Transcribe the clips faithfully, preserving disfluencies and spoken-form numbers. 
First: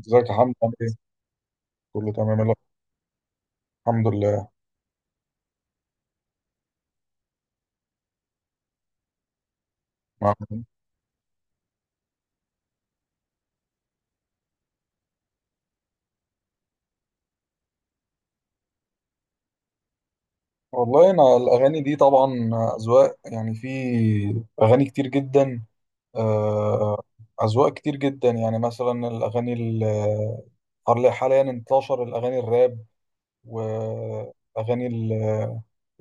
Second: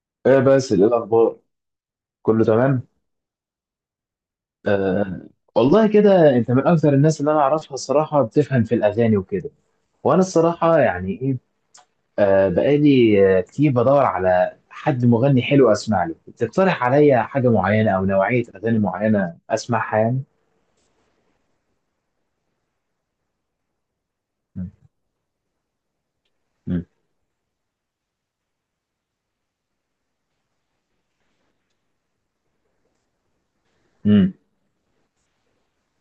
ازيك يا ايه حمد؟ بس عامل ايه ايه؟ الاخبار. كله تمام كله يلا، تمام. الحمد لله. آه. والله كده انت من اكثر الناس اللي انا اعرفها الصراحه بتفهم في الاغاني وكده، وانا مع- الصراحه يعني ايه. آه بقالي آه، كتير بدور على حد مغني حلو اسمع له تقترح عليا حاجه معينه او نوعيه اغاني معينه اسمعها يعني. والله انا الاغاني دي طبعا اذواق، يعني في مم. اغاني كتير جدا. مم. آه، اذواق كتير جدا، يعني مثلا الاغاني ال- حال- حاليا انتشر الاغاني الراب، مم. واغاني ال-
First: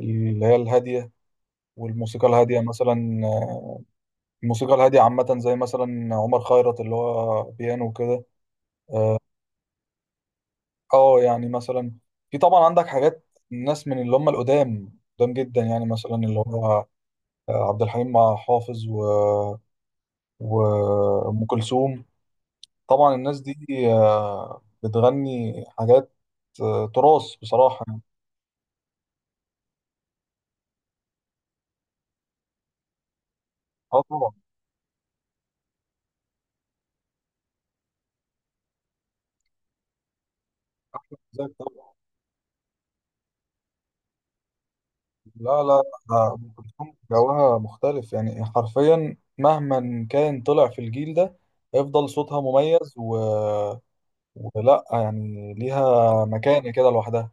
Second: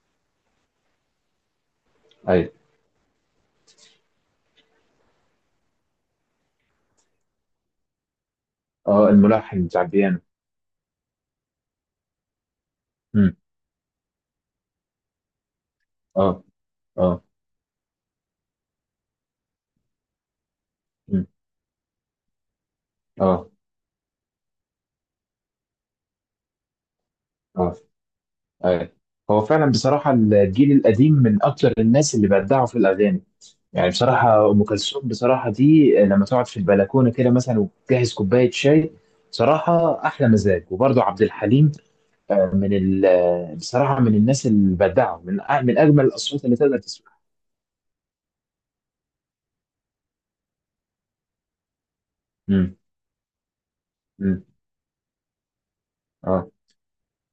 اللي هي الهاديه، والموسيقى ايوه. الهاديه مثلا. الموسيقى الهاديه عامه زي مثلا عمر خيرت، اللي هو بيانو وكده. اه الملحن بتاع البيانو. اه يعني مثلا في طبعا عندك حاجات مم. الناس من اللي هم القدام، قدام جدا، يعني مثلا اللي اه. هو اه. آه، عبد الحليم مع حافظ و مم. وأم كلثوم. طبعا الناس اه. دي آه، بتغني حاجات آه، تراث اه. بصراحة يعني. ايوه. هو فعلا بصراحه الجيل القديم من اكثر الناس اللي بدعوا في الاغاني، يعني اه طبعا، بصراحة أم كلثوم بصراحة دي لما تقعد في البلكونة كده مثلا وتجهز كوباية شاي بصراحة أحلى مزاج. وبرضه عبد ازيك الحليم طبعا. من ال بصراحة من الناس البدعة من أ- لا من لا، أجمل آه، الأصوات أم اللي تقدر كلثوم تسمعها. جوها مختلف يعني، حرفيا مهما كان طلع في الجيل ده هيفضل صوتها امم. مميز و... امم. ولا يعني ليها اه. مكانة كده لوحدها.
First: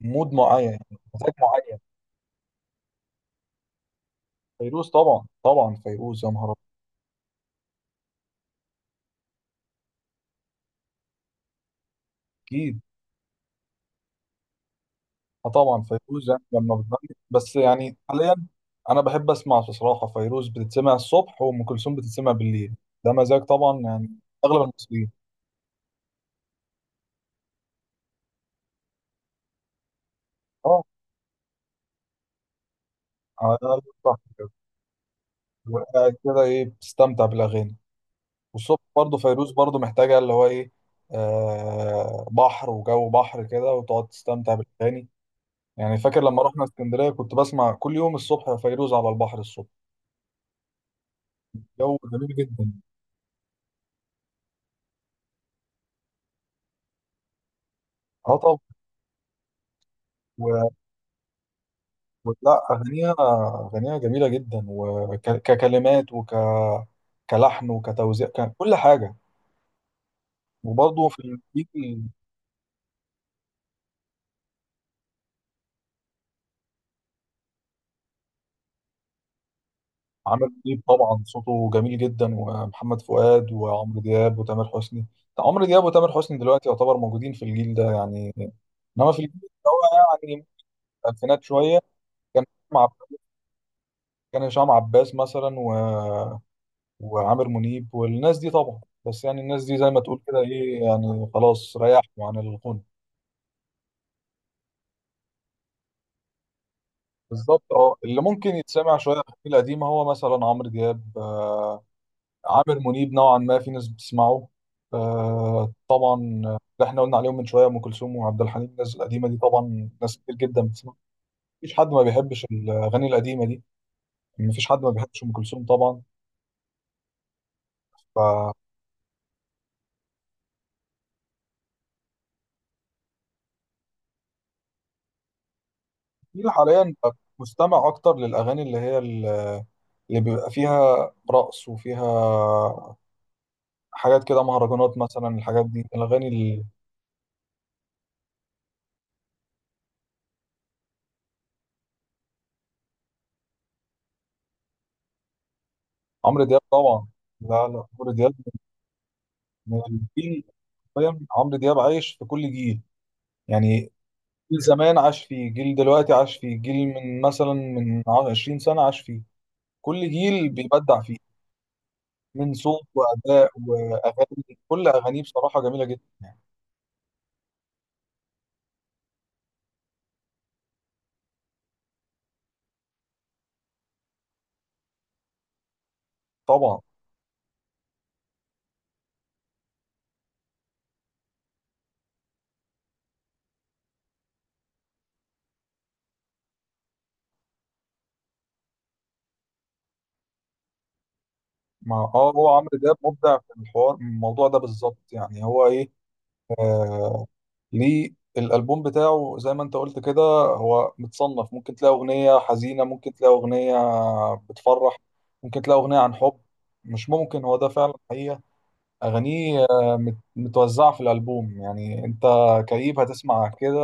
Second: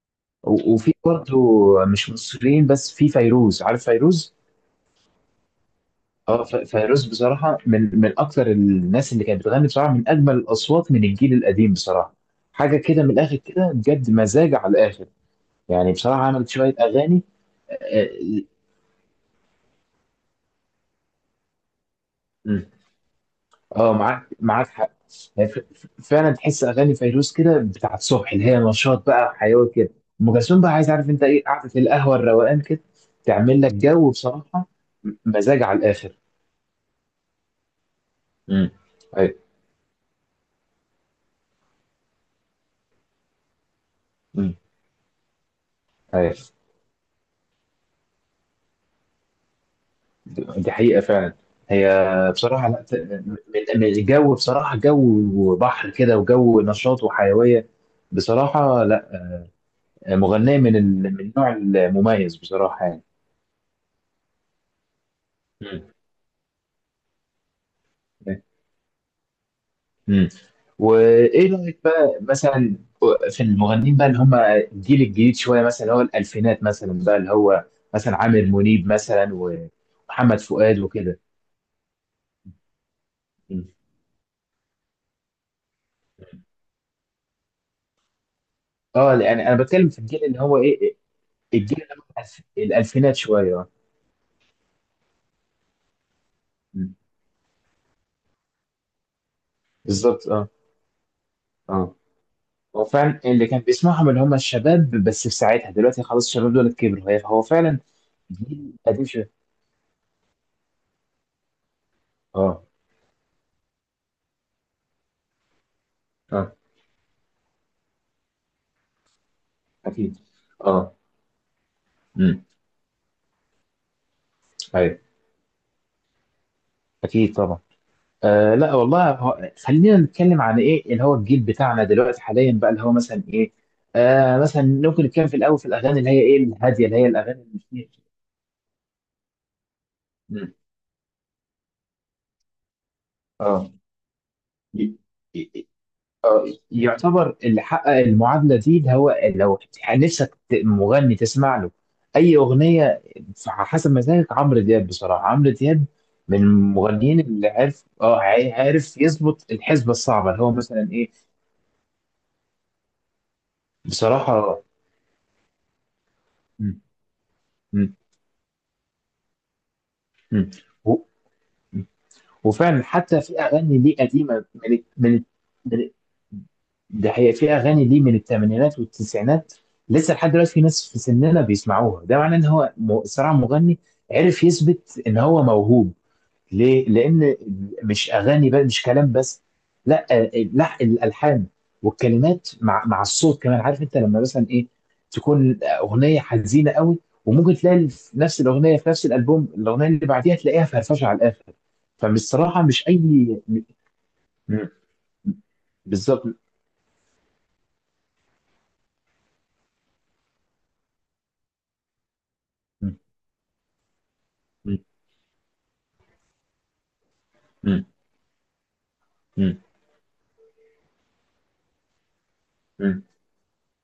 مود معين و- يعني، وفي مزاج برضه معين. مش مصريين، بس في فيروز، عارف فيروز؟ فيروز طبعا، طبعا فيروز يا اه، نهار أبيض. ف- فيروز بصراحة من من أكثر الناس اللي كانت بتغني بصراحة، من أجمل الأصوات من الجيل القديم بصراحة. حاجة اكيد. كده من الآخر كده بجد، مزاج على الآخر. آه طبعا يعني بصراحة فيروز يعني عملت لما شوية بتغني، أغاني. بس يعني اه. حاليا انا بحب اسمع بصراحه فيروز بتتسمع الصبح، وام كلثوم بتتسمع بالليل. ده مزاج طبعا آه، يعني معاك اغلب معاك حق. المصريين. هي ف- ف- فعلا تحس اغاني فيروز كده بتاعت الصبح، اللي هي نشاط بقى وحيويه كده. ام كلثوم بقى اه عايز عارف انت ايه، قعده القهوه الروقان كده، على تعمل لك الأقل جو صح كده، بصراحه. م- مزاج على وقاعد الاخر. كده ايه بتستمتع بالاغاني. امم. والصبح برضه ايوه. فيروز، برضه محتاجه اللي هو ايه، آه بحر وجو بحر كده، وتقعد تستمتع امم. بالاغاني. يعني فاكر ايوه. لما رحنا اسكندريه كنت بسمع كل يوم الصبح فيروز على البحر الصبح. د- دي حقيقه فعلا. هي جو جميل جدا. بصراحه لا ت- من من الجو بصراحه، جو بحر كده وجو نشاط وحيويه. اه طب بصراحه لا، مغنيه و- من ال من النوع المميز ولا بصراحه يعني. اغانيها، اغانيها جميله جدا، مم. وككلمات وك كلحن وكتوزيع، ككل حاجه. امم. وبرضه في وايه رايك الجيل بقى مثلا في المغنيين بقى اللي هم الجيل الجديد شويه، مثلا اللي هو الالفينات مثلا، بقى اللي هو مثلا عامر منيب مثلا ومحمد عمل فؤاد كليب، وكده. طبعا صوته جميل جدا، ومحمد فؤاد مم. وعمرو دياب وتامر حسني. عمرو دياب وتامر حسني دلوقتي يعتبر موجودين في الجيل ده يعني. انما اه، في الجيل يعني اللي انا بتكلم في هو الجيل اللي يعني هو ايه، إيه، الالفينات شويه، الجيل اللي هو الألف- كان هشام عب- الالفينات شويه، اه. كان هشام عباس مثلا، مم. وعامر منيب، والناس دي طبعا. بس يعني الناس دي زي ما تقول بالظبط، كده اه. ايه، يعني خلاص اه. ريحوا عن الغنى. هو فعلا اللي كان بيسمعهم اللي هم الشباب، بس في ساعتها دلوقتي خلاص الشباب دول كبروا، هي- هو بالظبط فعلا اه، اللي ممكن جيل يتسمع قديم شويه شويه. في القديمه هو مثلا عمرو دياب، آه اه. عامر منيب نوعا ما في ناس بتسمعه. آه طبعا اه. اللي احنا قلنا عليهم من شويه، ام كلثوم وعبد الحليم، الناس القديمه دي طبعا ناس اكيد. كتير جدا بتسمع. اه. مفيش حد ما بيحبش امم. الاغاني القديمه دي، مفيش حد ما ايوه. بيحبش ام كلثوم طبعا. اكيد طبعا. آه لا والله، هو خلينا نتكلم عن ايه اللي هو الجيل بتاعنا دلوقتي حاليا بقى، اللي هو مثلا ايه. آه مثلا ممكن نتكلم في الاول في الاغاني اللي هي ايه جيل الهاديه، حاليا اللي هي بقى الاغاني اللي مستمع فيها. اكتر للاغاني اللي هي ال- اللي بيبقى مم. فيها رقص، وفيها اه. حاجات كده، ي- مهرجانات مثلا، الحاجات ي- دي الاغاني آه، ال- يعتبر اللي حقق المعادله دي اللي هو، لو نفسك ت- مغني تسمع له اي اغنيه على حسب مزاجك، عمرو دياب. بصراحه عمرو دياب من عمرو دياب طبعا. المغنيين اللي لا عارف، لا، عمرو اه، دياب عا- عارف يظبط من الحسبه الصعبه، اللي الجيل، هو مثلا ايه. فاهم، عمرو دياب عايش في كل جيل يعني. جيل بصراحه. زمان عاش فيه، جيل دلوقتي عاش فيه، مم. جيل من مثلا مم. من عشرين سنة عاش فيه. كل جيل مم. بيبدع فيه، من صوت وفعلا حتى في وأداء اغاني ليه قديمه وأغاني، من ال- كل من أغانيه ال- بصراحة من جميلة ال- جدا يعني. ده هي في اغاني ليه من الثمانينات والتسعينات لسه لحد دلوقتي في ناس في سننا بيسمعوها، ده معناه ان هو م- صراحه مغني عرف يثبت ان هو موهوب. طبعا. ليه؟ لأن مش أغاني بقى، مش كلام بس، لا آه، لا الألحان والكلمات مع مع الصوت كمان. عارف أنت لما مثلا إيه، تكون أغنية حزينة قوي، وممكن تلاقي في نفس الأغنية في نفس الألبوم الأغنية اللي بعديها تلاقيها فرفشة على الآخر. ما اه هو فبصراحة عمرو مش دياب أي مبدع م- في الحوار، الموضوع ده م- بالظبط يعني هو ايه. بالظبط. آه ليه الالبوم بتاعه زي ما انت قلت كده، هو متصنف. ممكن تلاقي اغنيه حزينه، م- ممكن تلاقي اغنيه م- بتفرح، ممكن تلاقي اغنيه عن حب. مش ممكن، هو ده م- فعلا حقيقه. م- اغانيه آه، مت- متوزعه في الالبوم يعني. انت كئيب م- هتسمع كده،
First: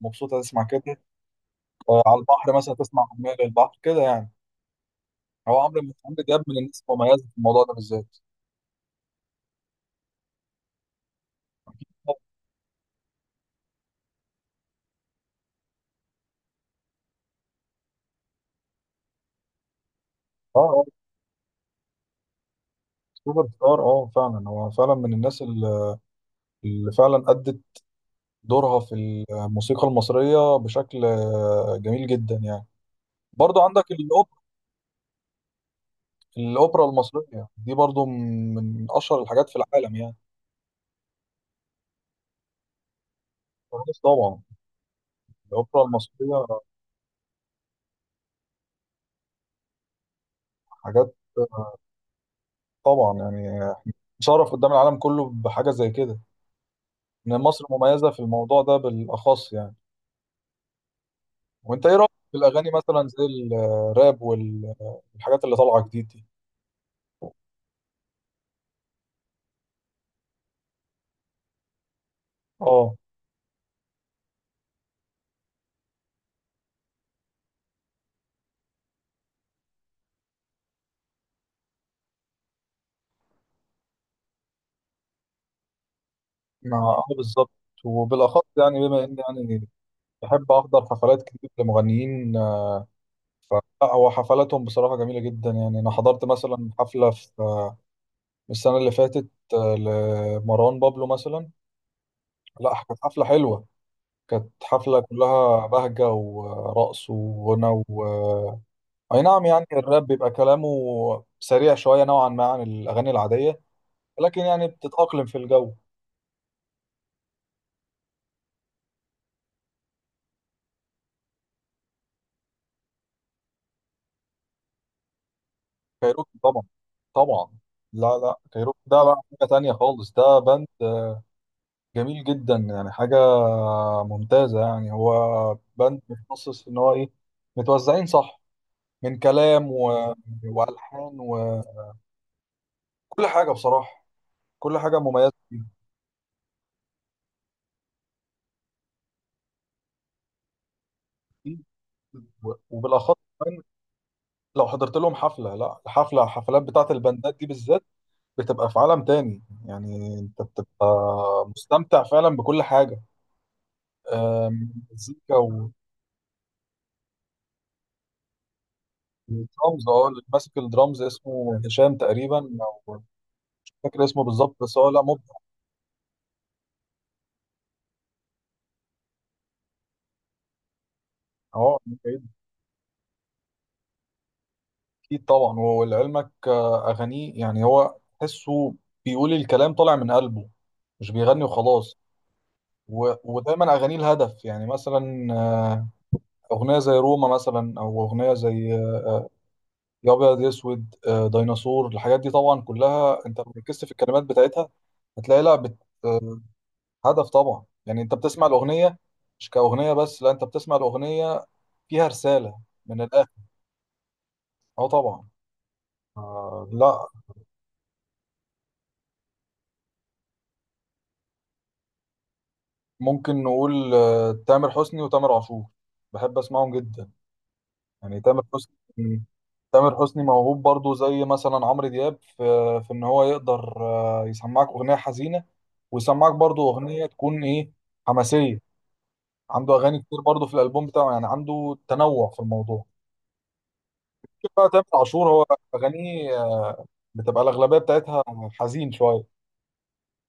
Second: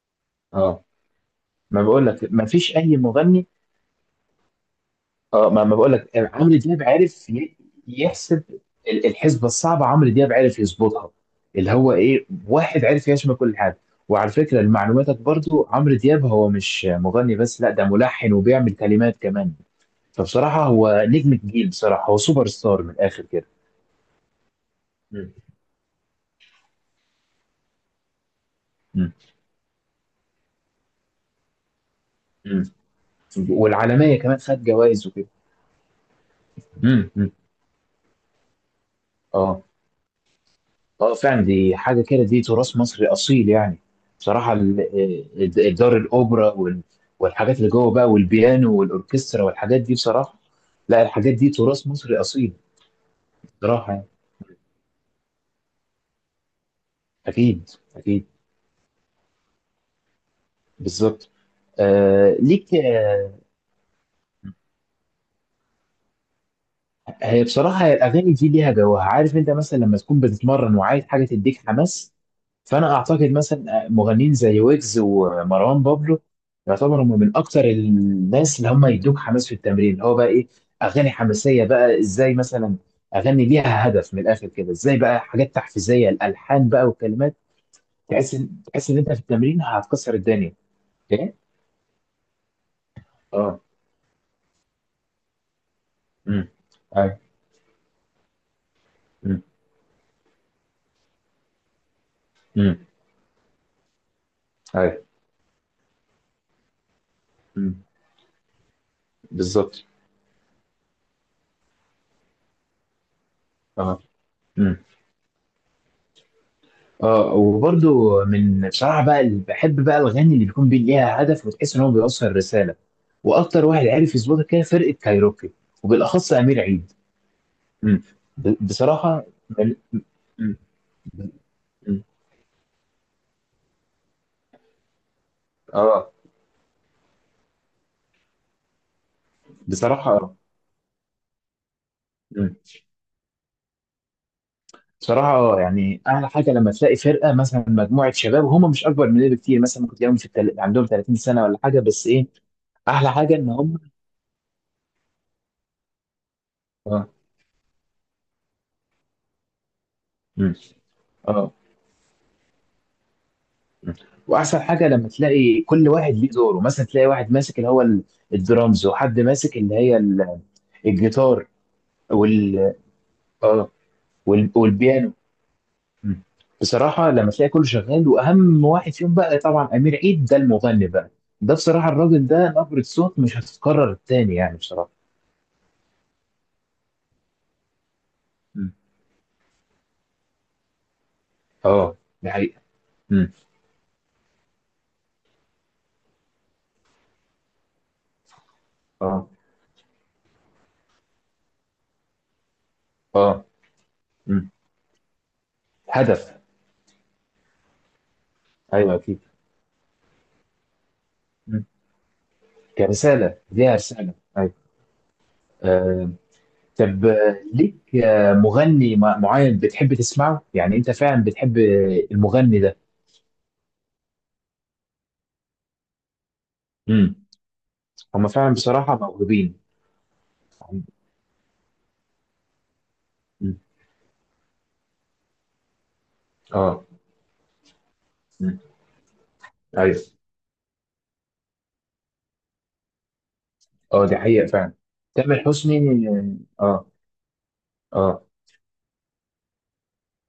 مبسوط هتسمع اه، كده، ما آه، بقول على لك، ما البحر مثلا فيش أي تسمع اغنيه مغني. للبحر كده يعني. اه، هو ما ما بقول عمرو لك عمرو دياب عمرو من الناس دياب المميزه عارف في ي- الموضوع ده بالذات. يحسب ال- الحسبه الصعبه، عمرو دياب عارف يظبطها، اللي هو اه. ايه، واحد عارف يشمل كل حاجه. وعلى فكره لمعلوماتك برضو عمرو دياب هو مش مغني بس، لا ده ملحن وبيعمل كلمات كمان. فبصراحه آه. هو نجم الجيل، بصراحه هو سوبر ستار من الاخر سوبر كده. ستار، اه فعلا هو فعلا من مم. الناس اللي، اللي فعلا أدت دورها في مم. الموسيقى المصرية بشكل آه، جميل جدا مم. يعني. برضو عندك والعالميه الأوب... كمان، خد جوائز وكده. الأوبرا مم. مم. المصرية دي برضو من أشهر الحاجات في اه. العالم يعني. اه فعلا دي حاجه كده، دي تراث مصري اصيل يعني. فارس طبعا، بصراحه ال ال- الأوبرا دار المصرية الاوبرا وال- والحاجات اللي جوه بقى، والبيانو والاوركسترا والحاجات دي بصراحه. لا حاجات، الحاجات دي آه، تراث مصري اصيل طبعا يعني بصراحه يعني. تشرف قدام العالم كله بحاجة زي كده، إن مصر اكيد. مميزة في اكيد. الموضوع ده بالأخص يعني. بالظبط. وأنت إيه رأيك آه في الأغاني ليك مثلا آه. زي الراب، والحاجات اللي طالعة جديد دي؟ هي بصراحه هي الاغاني دي ليها جوها. عارف انت مثلا لما تكون بتتمرن وعايز حاجه تديك حماس، فانا اه اعتقد مثلا مغنيين زي ويجز ومروان بابلو يعتبروا هم من اكتر الناس اللي هم يدوك حماس في التمرين، اللي هو بقى ايه، اغاني حماسيه بقى، ازاي مثلا؟ اغني ليها هدف من الاخر كده، ازاي بقى، حاجات تحفيزيه، الالحان ما بقى آه والكلمات، بالظبط. تحس وبالاخص ان يعني، تحس ان بما انت اني في التمرين يعني هتكسر بحب الدنيا. احضر حفلات ايه. كتير لمغنيين. ف- اه. لا هو حفلاتهم بصراحه جميله جدا يعني. انا حضرت امم. مثلا حفله ايوه. في السنه اللي فاتت امم. آه، لمروان بابلو مثلا. امم. لا كانت حفله حلوه، كانت حفله ايوه. كلها بهجه ورقص وغنى امم. و... اي نعم يعني بالظبط. الراب بيبقى كلامه سريع شويه نوعا ما عن الاغاني العاديه، اه. لكن يعني امم. بتتاقلم في الجو. اه وبرده من بصراحه بقى اللي بحب بقى، الاغاني اللي بيكون بي- ليها هدف وتحس ان هو بيوصل رساله. واكتر واحد عرف يظبطها كده، فرقه كايروكي، وبالاخص كايروكي امير طبعا، عيد. طبعا. مم. لا لا، ب- كايروكي ده بقى بصراحه. حاجة تانية مل- خالص، ده مم. باند مم. جميل جدا يعني، حاجة ممتازة يعني. هو باند اه. متخصص إن هو إيه، متوزعين صح، من كلام و... بصراحه اه. وألحان وكل مم. حاجة. بصراحة كل حاجة بصراحه مميزة اه، يعني احلى حاجه لما تلاقي فرقه مثلا، مجموعه شباب وهم مش اكبر مننا بكتير، مثلا ممكن تلاقيهم في التل عندهم تلاتين سنه فيه. ولا حاجه، بس ايه، و... احلى وبالأخص حاجه ان كمان هم. لو حضرت لهم حفلة، لا الحفلة الحفلات بتاعة اه. الباندات دي بالذات بتبقى في عالم تاني، يعني أنت مم. بتبقى اه. مستمتع فعلا بكل حاجة. مم. آم، واحسن حاجه لما مزيكا تلاقي كل واحد ليه دوره، مثلا تلاقي واحد ماسك اللي هو ال- الدرامز، وحد ماسك اللي الدرامز، هي اه اللي ال- ماسك الدرامز الجيتار اسمه هشام تقريبا، وال او اه، مش فاكر اسمه وال- بالظبط، بس هو لا والبيانو. مبدع. مم. بصراحة لما تلاقي كله شغال، وأهم واحد فيهم بقى طبعا أمير عيد ده المغني بقى، ده اه بصراحة الراجل ده نبرة صوت مش هتتكرر تاني يعني بصراحة. اكيد طبعا. ولعلمك آه، اغانيه يعني هو مم. تحسه بيقول الكلام طالع من قلبه، مش بيغني اه، وخلاص. دي حقيقة. و- مم. ودايما اغانيه الهدف يعني، مثلا آه، اغنيه زي روما مثلا، او اغنيه زي آه، اه. يا ابيض يا اسود، آه، ديناصور، الحاجات دي طبعا كلها انت اه. لو ركزت في الكلمات مم. بتاعتها هتلاقي لها بت- هدف، هدف طبعا. يعني انت بتسمع أيوه الاغنيه أكيد. مش كأغنية بس، لا انت بتسمع الأغنية مم. فيها رسالة من الآخر. كرسالة، ليها رسالة، أيوه. اه طبعا. آه. آه طب لا. آه، ليك آه، مغني مع- معين بتحب تسمعه؟ يعني أنت فعلا بتحب آه، المغني ده. ممكن نقول آه تامر حسني وتامر عاشور، بحب اسمعهم جدا. مم. يعني هما تامر فعلا بصراحة حسني، موهوبين. تامر حسني موهوب برضو زي مثلا عمرو دياب في، في ان هو مم. يقدر آه يسمعك اغنية حزينة، ويسمعك برضو اه. اغنية تكون ايه، مم. حماسية. عنده أيوه. اغاني كتير برضو في الالبوم بتاعه، يعني عنده تنوع في الموضوع. اه دي حقيقة شوف بقى فعلا. تامر عاشور تامر هو حسني. اغانيه آه، اه. بتبقى الاغلبية بتاعتها اه. حزين شوية،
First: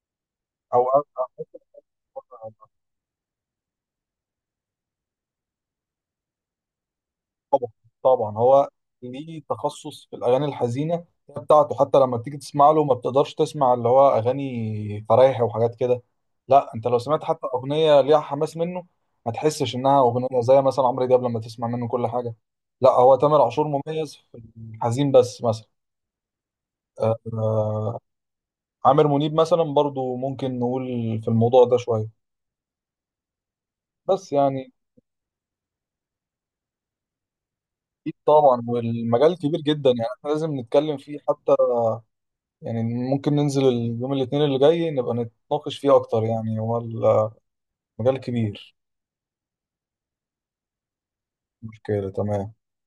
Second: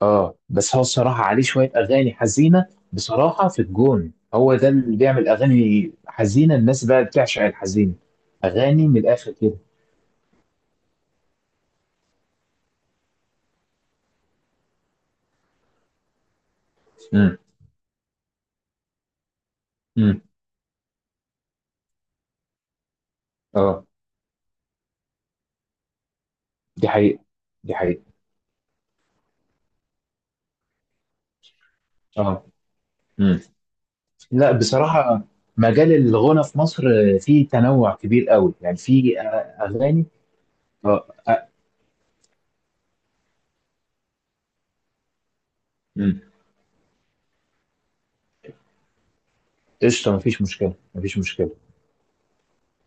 اه بس هو او الصراحة عليه شوية أغاني حزينة بصراحة، في الجون هو ده اللي بيعمل أغاني حزينة، الناس بقى بتعشق الحزين، طبعا هو أغاني من الآخر ليه كده. تخصص في الاغاني الحزينه بتاعته. حتى لما بتيجي تسمع له ما بتقدرش تسمع اللي هو اغاني فرايح وحاجات كده. لا انت لو سمعت امم. حتى اغنيه ليها حماس منه ما تحسش انها امم. اغنيه زي مثلا عمرو دياب لما تسمع منه كل حاجه. لا هو تامر عاشور اه. مميز في الحزين بس مثلا، دي آه، حقيقة. دي حقيقة. عامر منيب مثلا برضو ممكن نقول في الموضوع ده شويه. اه. امم. بس لا يعني بصراحة، مجال الغنى في مصر فيه تنوع اكيد كبير قوي، طبعا يعني فيه والمجال كبير جدا، أغاني يعني احنا لازم نتكلم اه فيه آه، حتى يعني. ممكن ننزل اليوم الاثنين اللي جاي نبقى نتناقش فيه امم. اكتر، يعني هو المجال كبير. قشطة، مفيش مشكلة، مفيش مشكلة. مشكلة تمام.